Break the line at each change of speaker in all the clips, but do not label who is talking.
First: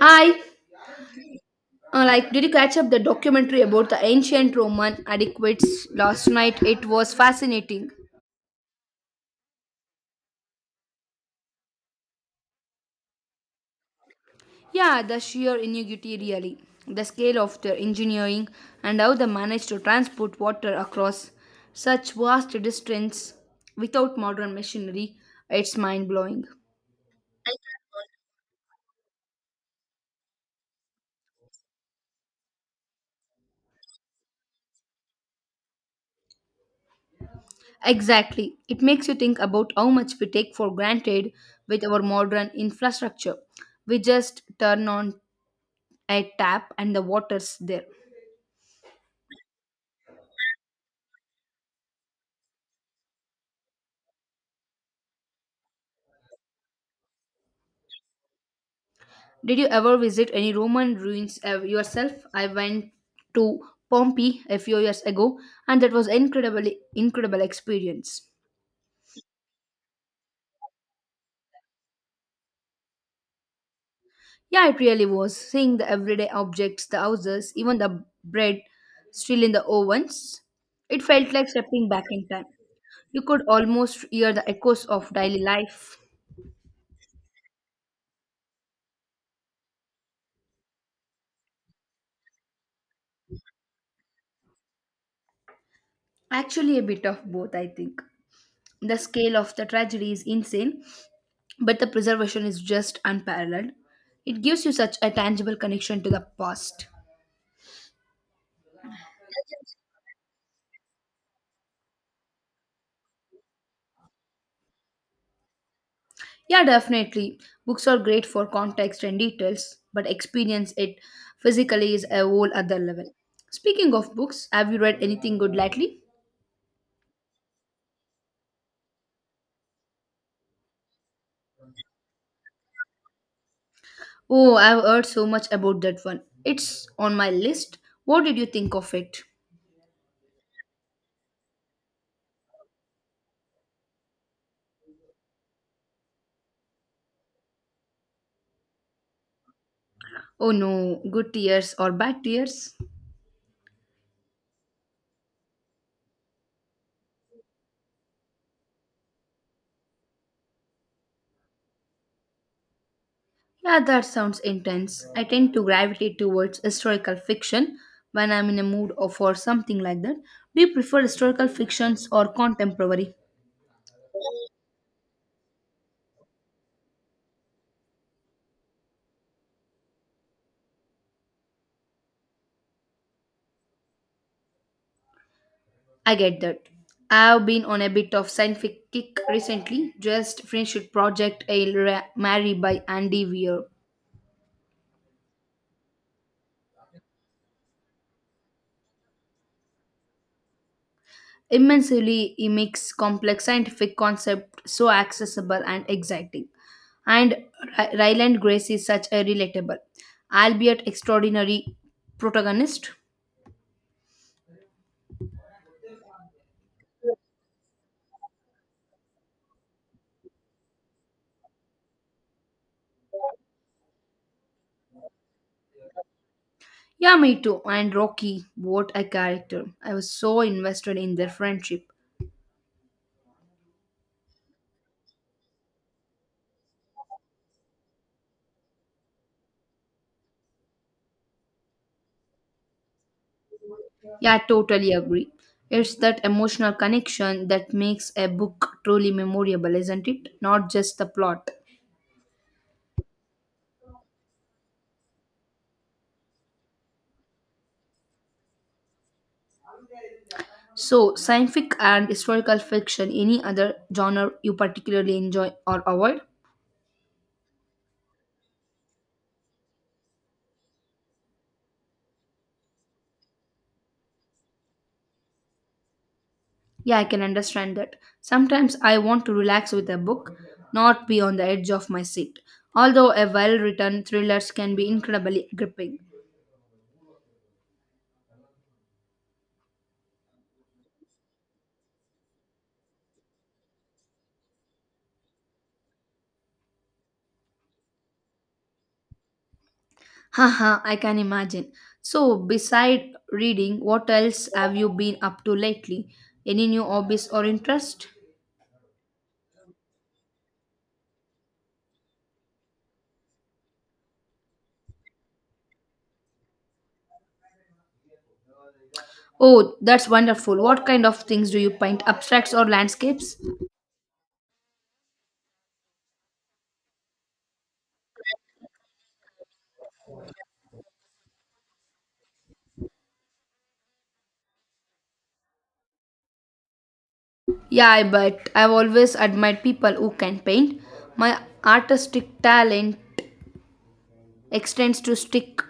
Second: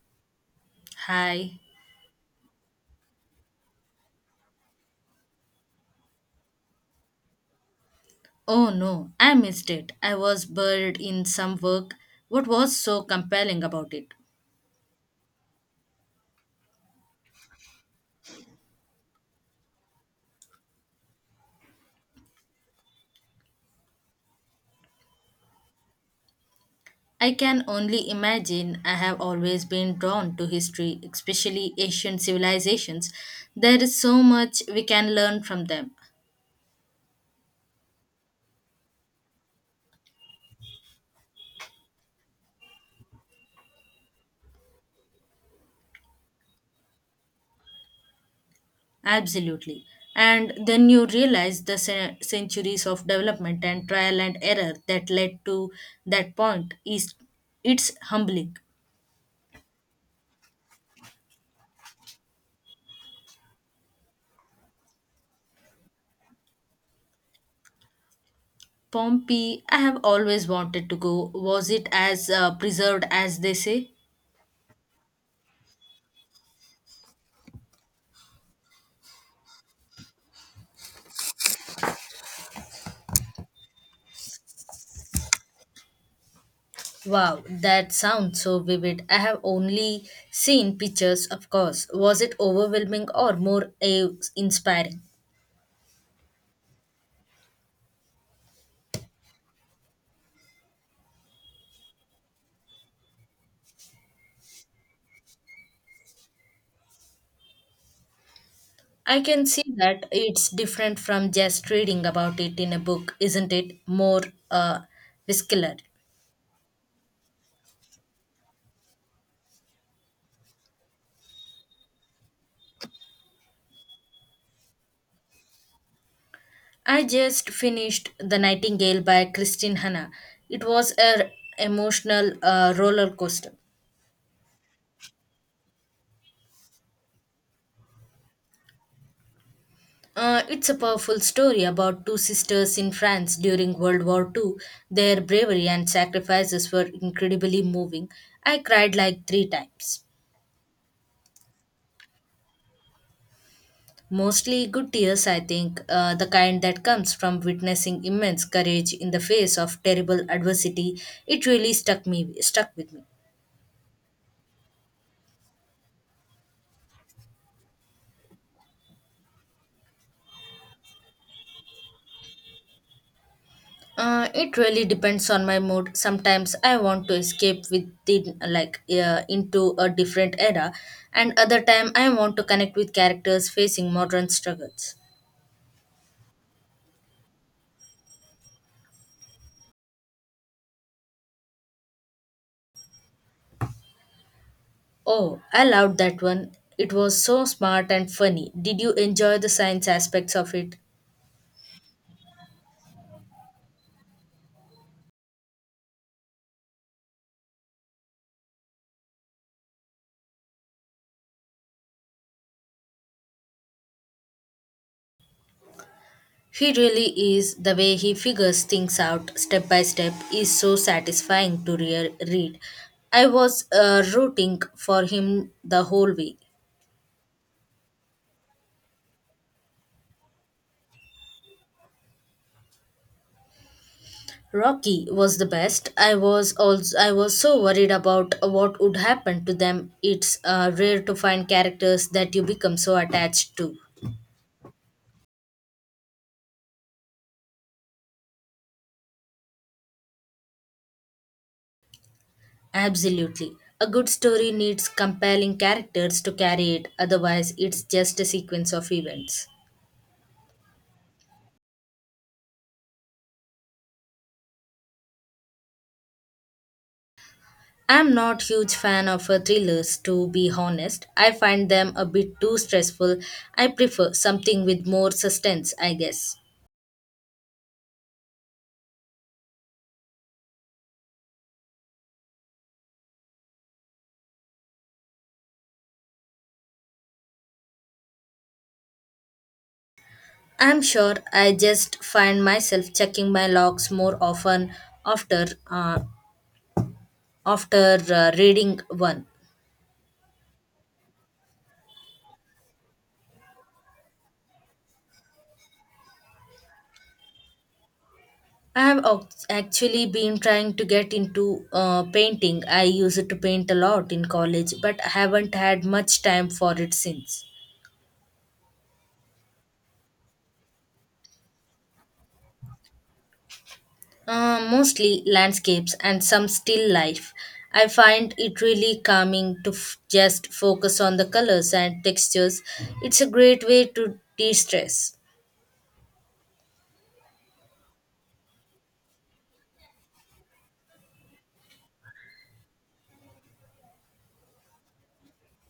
Hi,
Hi.
did you catch up the documentary about the ancient Roman adequates last night? It was fascinating.
Oh no, I missed it. I was buried in some work. What was so compelling about it?
Yeah, the sheer ingenuity, really, the scale of their engineering, and how they managed to transport water across such vast distance without modern machinery. It's mind blowing.
I can only imagine I have always been drawn to history, especially ancient civilizations. There is so much we can learn from them.
Exactly. It makes you think about how much we take for granted with our modern infrastructure. We just turn on a tap and the water's there.
Absolutely. And then you realize the centuries of development and trial and error that led to that point is it's humbling.
Did you ever visit any Roman ruins yourself? I went to Pompeii a few years ago and that was incredibly incredible experience.
Pompeii, I have always wanted to go. Was it as preserved as they say?
Yeah, it really was. Seeing the everyday objects, the houses, even the bread still in the ovens, it felt like stepping back in time. You could almost hear the echoes of daily life.
Wow, that sounds so vivid. I have only seen pictures, of course. Was it overwhelming or more inspiring?
Actually, a bit of both, I think. The scale of the tragedy is insane, but the preservation is just unparalleled. It gives you such a tangible connection to the past.
I can see that it's different from just reading about it in a book, isn't it? More uh, visceral.
Yeah, definitely. Books are great for context and details, but experience it physically is a whole other level. Speaking of books, have you read anything good lately?
I just finished The Nightingale by Christine Hanna. It was a emotional roller coaster.
Oh, I've heard so much about that one. It's on my list. What did you think of it?
It's a powerful story about two sisters in France during World War Two. Their bravery and sacrifices were incredibly moving. I cried like three times.
Oh no, good tears or bad tears?
Mostly good tears, I think, the kind that comes from witnessing immense courage in the face of terrible adversity. It really stuck with me.
Yeah, that sounds intense. I tend to gravitate towards historical fiction when I'm in a mood or for something like that. Do you prefer historical fictions or contemporary?
It really depends on my mood. Sometimes I want to escape within, like, into a different era, and other time I want to connect with characters facing modern struggles.
I get that. I've been on a bit of scientific kick recently, just Friendship Project Mary by Andy Weir.
Oh, I loved that one. It was so smart and funny. Did you enjoy the science aspects of it?
Immensely, he makes complex scientific concepts so accessible and exciting. And Ryland Grace is such a relatable, albeit extraordinary protagonist.
He really is. The way he figures things out step by step is so satisfying to read. I was rooting for him the whole way.
Yeah, me too. And Rocky, what a character. I was so invested in their friendship.
Rocky was the best. I was so worried about what would happen to them. It's rare to find characters that you become so attached to.
Yeah, I totally agree. It's that emotional connection that makes a book truly memorable, isn't it? Not just the plot.
Absolutely. A good story needs compelling characters to carry it. Otherwise, it's just a sequence of events.
So, scientific and historical fiction, any other genre you particularly enjoy or avoid?
I'm not huge fan of thrillers to be honest. I find them a bit too stressful. I prefer something with more suspense, I guess.
Yeah, I can understand that. Sometimes I want to relax with a book, not be on the edge of my seat. Although a well written thrillers can be incredibly gripping.
I'm sure I just find myself checking my logs more often after reading one.
Haha, I can imagine. So, beside reading, what else have you been up to lately? Any new hobbies or interest?
I have actually been trying to get into painting. I used to paint a lot in college, but I haven't had much time for it since.
Oh, that's wonderful. What kind of things do you paint? Abstracts or landscapes?
Mostly landscapes and some still life. I find it really calming to just focus on the colors and textures. It's a great way to de stress.
Yeah, I bet. I've always admired people who can paint. My artistic talent extends to stick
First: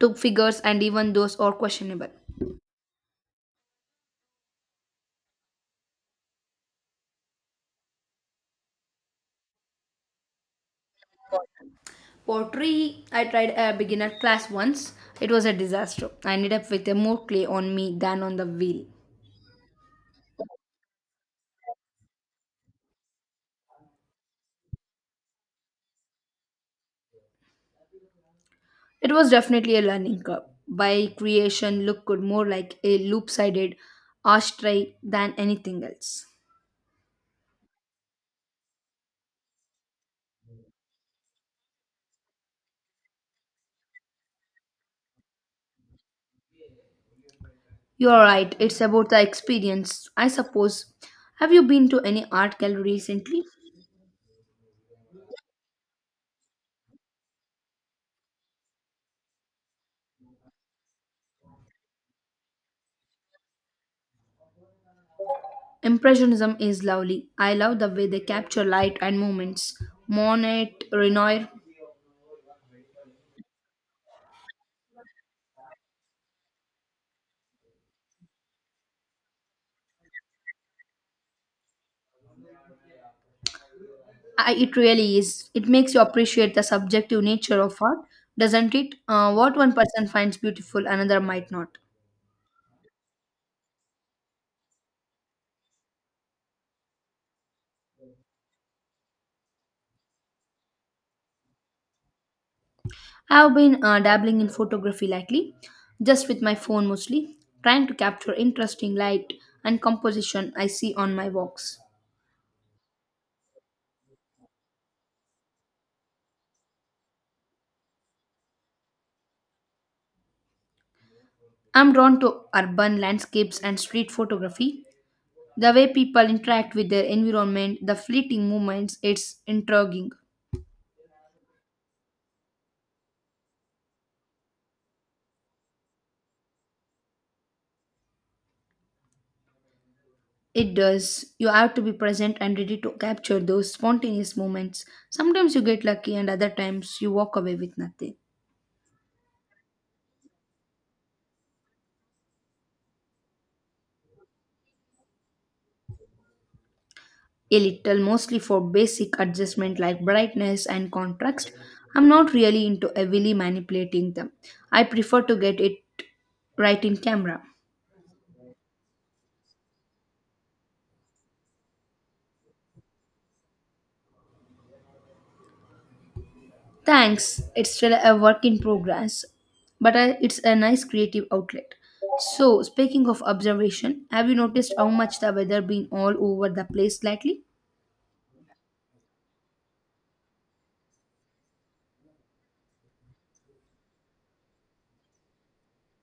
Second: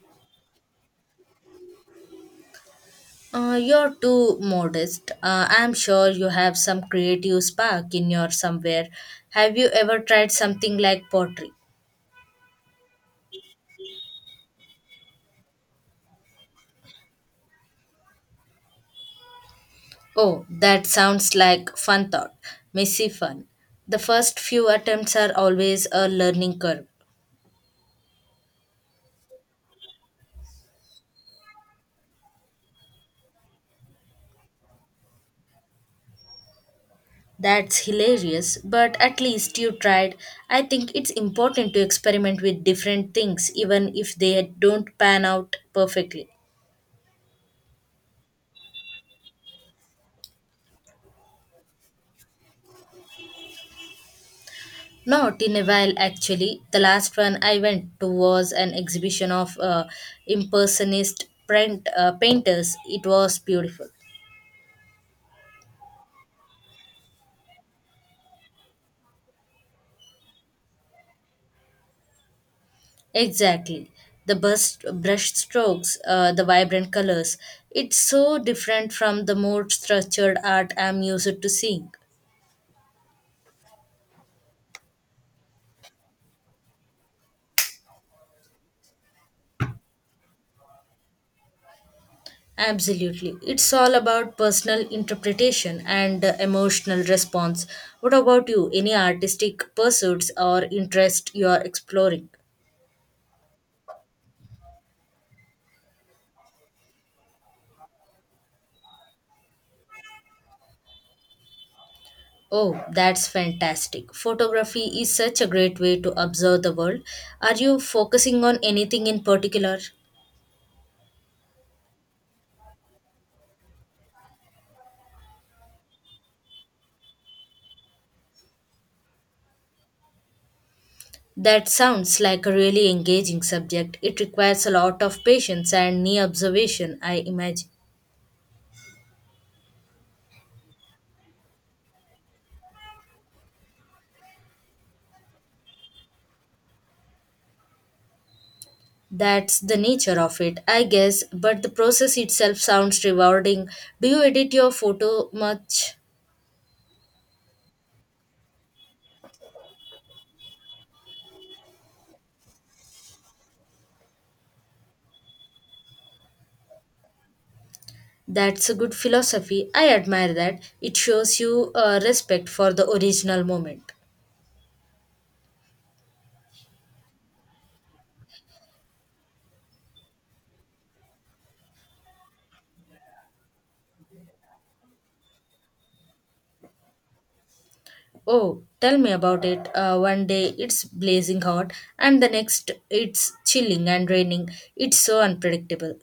to figures and even those are questionable.
You're too modest. I'm sure you have some creative spark in your somewhere. Have you ever tried something like pottery?
Pottery, I tried a beginner class once. It was a disaster. I ended up with a more clay on me than on the wheel.
Oh, that sounds like fun thought. Messy fun. The first few attempts are always a learning curve.
It was definitely a learning curve. By creation look could more like a loop-sided ashtray than anything else.
That's hilarious, but at least you tried. I think it's important to experiment with different things, even if they don't pan out perfectly.
You are right, it's about the experience, I suppose. Have you been to any art gallery recently?
Not in a while, actually. The last one I went to was an exhibition of impersonist painters. It was beautiful.
Impressionism is lovely. I love the way they capture light and movements. Monet, Renoir,
Exactly. The brush strokes, the vibrant colors. It's so different from the more structured art I'm used to seeing.
it really is. It makes you appreciate the subjective nature of art, doesn't it? What one person finds beautiful, another might not.
Absolutely. It's all about personal interpretation and emotional response. What about you? Any artistic pursuits or interest you're exploring?
I've been dabbling in photography lately, just with my phone mostly, trying to capture interesting light and composition I see on my walks.
Oh, that's fantastic. Photography is such a great way to observe the world. Are you focusing on anything in particular?
I'm drawn to urban landscapes and street photography. The way people interact with their environment, the fleeting moments, it's intriguing.
That sounds like a really engaging subject. It requires a lot of patience and near observation, I imagine.
It does. You have to be present and ready to capture those spontaneous moments. Sometimes you get lucky, and other times you walk away with nothing.
That's the nature of it, I guess, but the process itself sounds rewarding. Do you edit your photo much?
A little mostly for basic adjustment like brightness and contrast. I'm not really into heavily manipulating them. I prefer to get it right in camera.
That's a good philosophy. I admire that. It shows you a respect for the original moment.
Thanks. It's still a work in progress, but it's a nice creative outlet. So, speaking of observation, have you noticed how much the weather been all over the place lately?
Oh, tell me about it. One day it's blazing hot, and the next it's chilling and raining. It's so unpredictable.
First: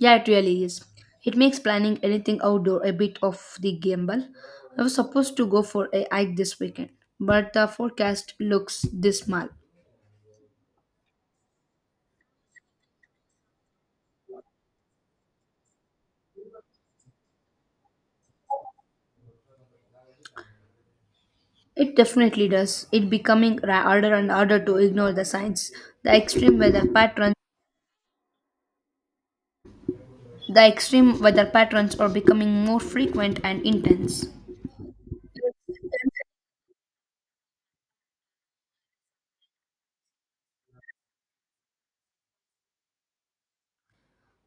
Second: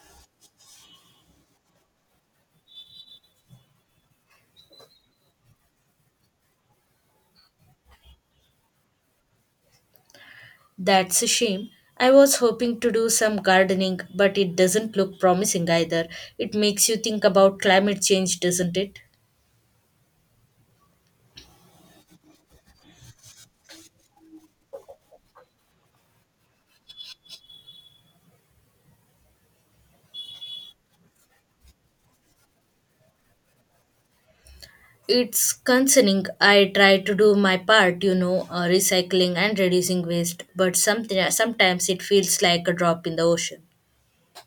Yeah, it really is. It makes planning anything outdoor a bit of the gamble. I was supposed to go for a hike this weekend, but the forecast looks dismal.
That's a shame. I was hoping to do some gardening, but it doesn't look promising either. It makes you think about climate change, doesn't it?
It definitely does. It becoming harder and harder to ignore the signs. The extreme weather patterns, the extreme weather patterns are becoming more frequent and intense.
It's concerning. I try to do my part, recycling and reducing waste, but something sometimes it feels like a drop in the ocean.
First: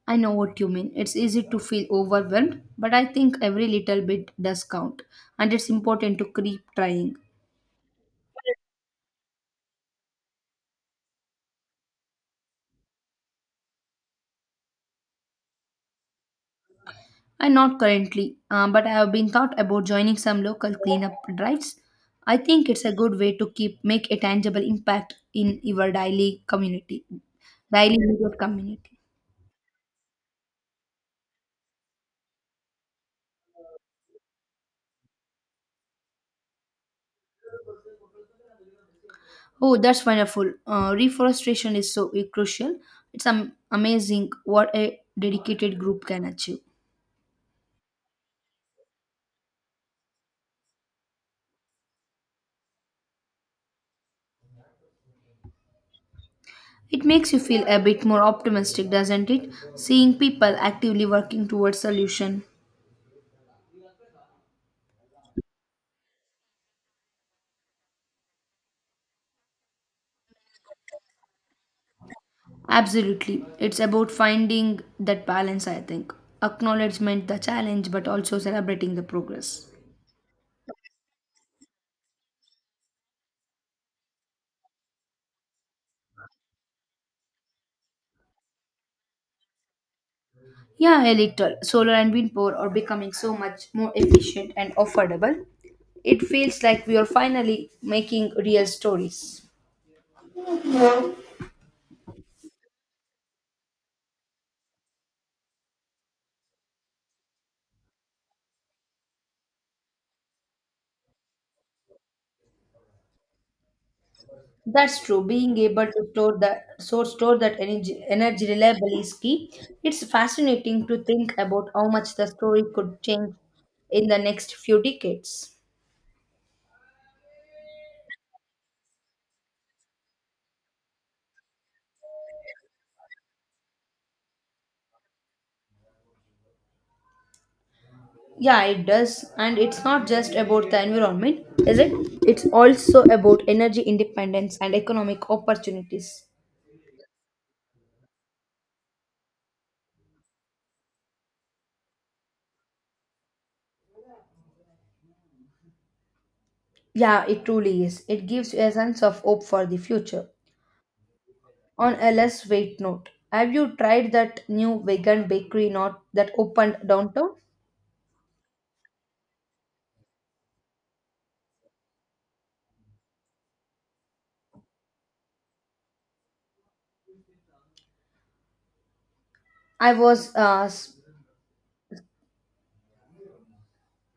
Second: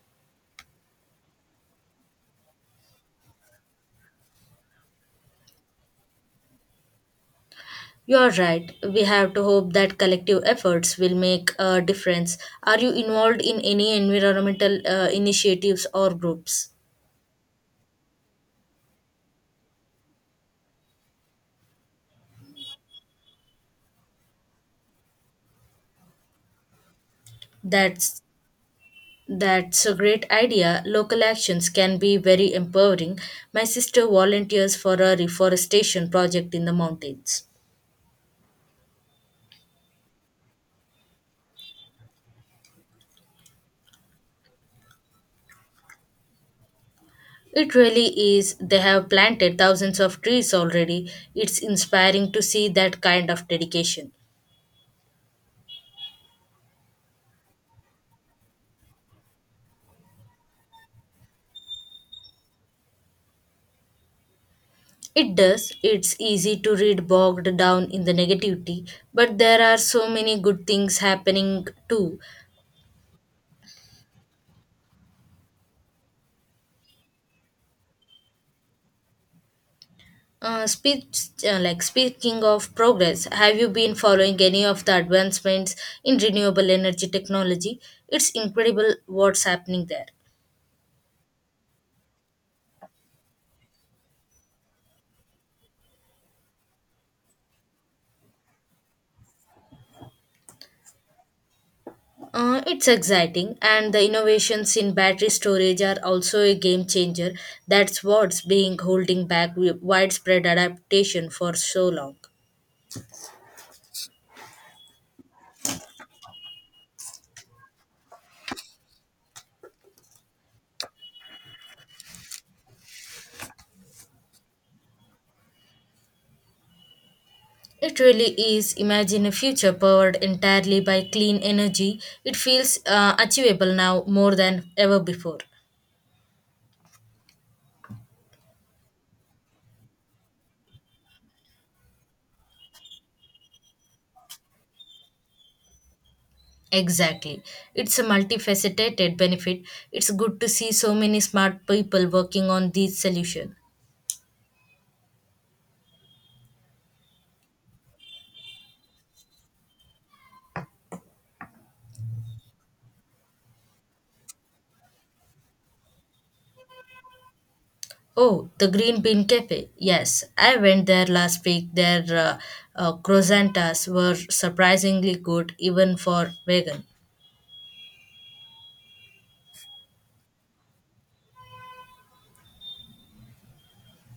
I know what you mean. It's easy to feel overwhelmed, but I think every little bit does count, and it's important to keep trying.
You're right. We have to hope that collective efforts will make a difference. Are you involved in any environmental initiatives or groups?
And not currently, but I have been thought about joining some local cleanup drives. I think it's a good way to keep make a tangible impact in your daily
That's
immediate community.
that's a great idea. Local actions can be very empowering. My sister volunteers for a reforestation project in the mountains.
Oh, that's wonderful. Reforestation is so crucial. It's amazing what a dedicated group can achieve.
It really is. They have planted thousands of trees already. It's inspiring to see that kind of dedication.
It makes you feel a bit more optimistic, doesn't it? Seeing people actively working towards solution.
It does. It's easy to read bogged down in the negativity, but there are so many good things happening too.
Absolutely. It's about finding that balance, I think. Acknowledgement, the challenge, but also celebrating the progress.
Like speaking of progress, have you been following any of the advancements in renewable energy technology? It's incredible what's happening there.
Yeah, a little. Solar and wind power are becoming so much more efficient and affordable. It feels like we are finally making real stories.
It's exciting, and the innovations in battery storage are also a game changer. That's what's being holding back widespread adaptation for so long.
That's true. Being able to store that energy reliably is key. It's fascinating to think about how much the story could change in the next few decades.
It really is. Imagine a future powered entirely by clean energy. It feels achievable now more than ever before.
Yeah, it does. And it's not just about the environment, is it? It's also about energy independence and economic opportunities.
Exactly. It's a multifaceted benefit. It's good to see so many smart people working on these solutions.
Yeah, it truly is. It gives you a sense of hope for the future. On a less weight note, have you tried that new vegan bakery not that opened downtown?
Oh, the Green Bean Cafe. Yes, I went there last week. Their croissantas were surprisingly good, even for vegan.
I was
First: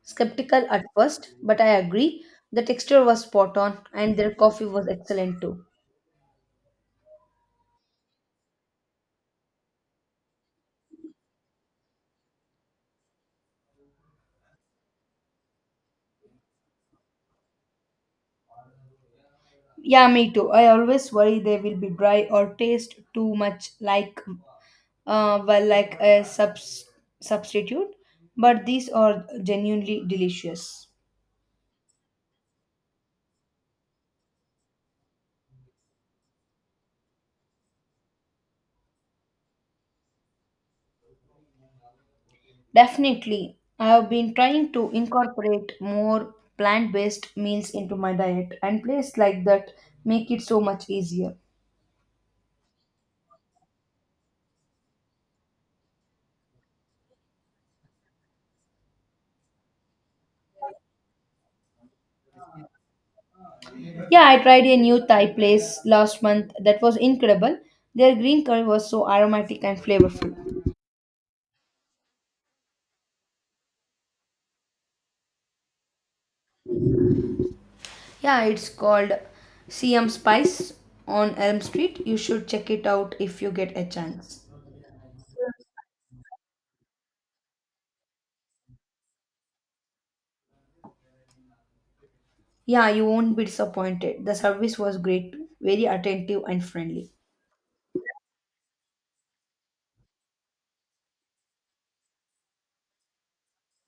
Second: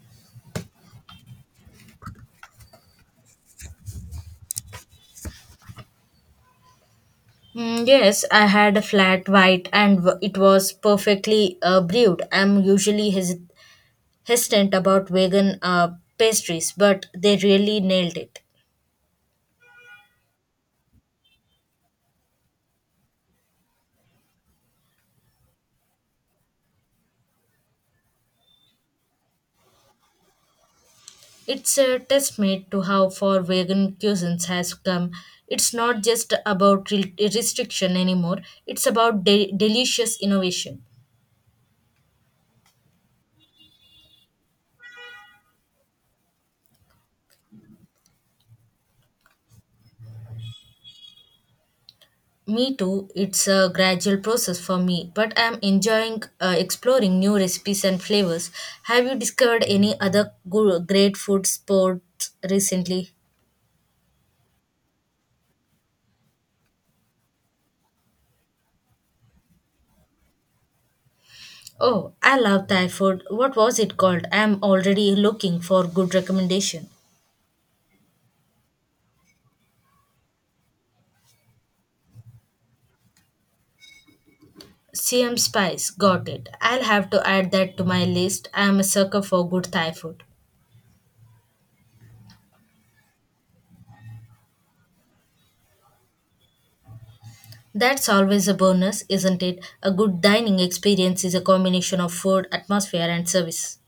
skeptical at first, but I agree. The texture was spot on and their coffee was excellent too.
Mm, yes, I had a flat white and it was perfectly brewed. I'm usually hesitant about vegan pastries, but they really nailed it.
Yeah, me too. I always worry they will be dry or taste too much like well like a substitute, but these are genuinely delicious.
It's a testament to how far vegan cuisines has come. It's not just about restriction anymore. It's about delicious innovation.
Definitely, I have been trying to incorporate more plant-based meals into my diet, and places like that make it so much easier.
Me too, it's a gradual process for me, but I'm enjoying exploring new recipes and flavors. Have you discovered any other great food spots recently?
Yeah, I tried a new Thai place last month that was incredible. Their green curry was so aromatic and flavorful.
Oh, I love Thai food. What was it called? I'm already looking for good recommendation.
Yeah, it's called CM Spice on Elm Street. You should check it out if you get a chance.
CM Spice, got it. I'll have to add that to my list. I'm a sucker for good Thai food.
Yeah, you won't be disappointed. The service was great, very attentive and friendly.
That's always a bonus, isn't it? A good dining experience is a combination of food, atmosphere, and service.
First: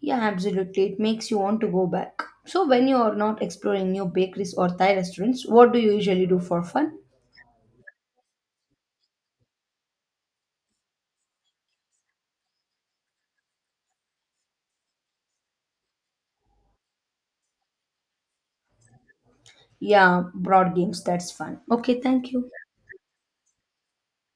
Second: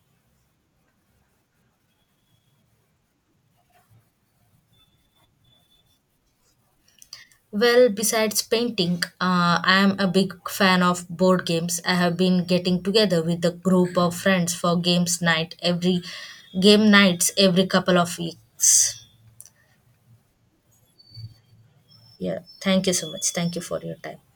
Yeah, absolutely. It makes you want to go back. So, when you are not exploring new bakeries or Thai restaurants, what do you usually do for fun?
Well, besides painting, I am a big fan of board games. I have been getting together with a group of friends for game nights every couple of weeks.
Yeah, board games, that's fun. Okay, thank
Yeah,
you.
thank you so much. Thank you for your time.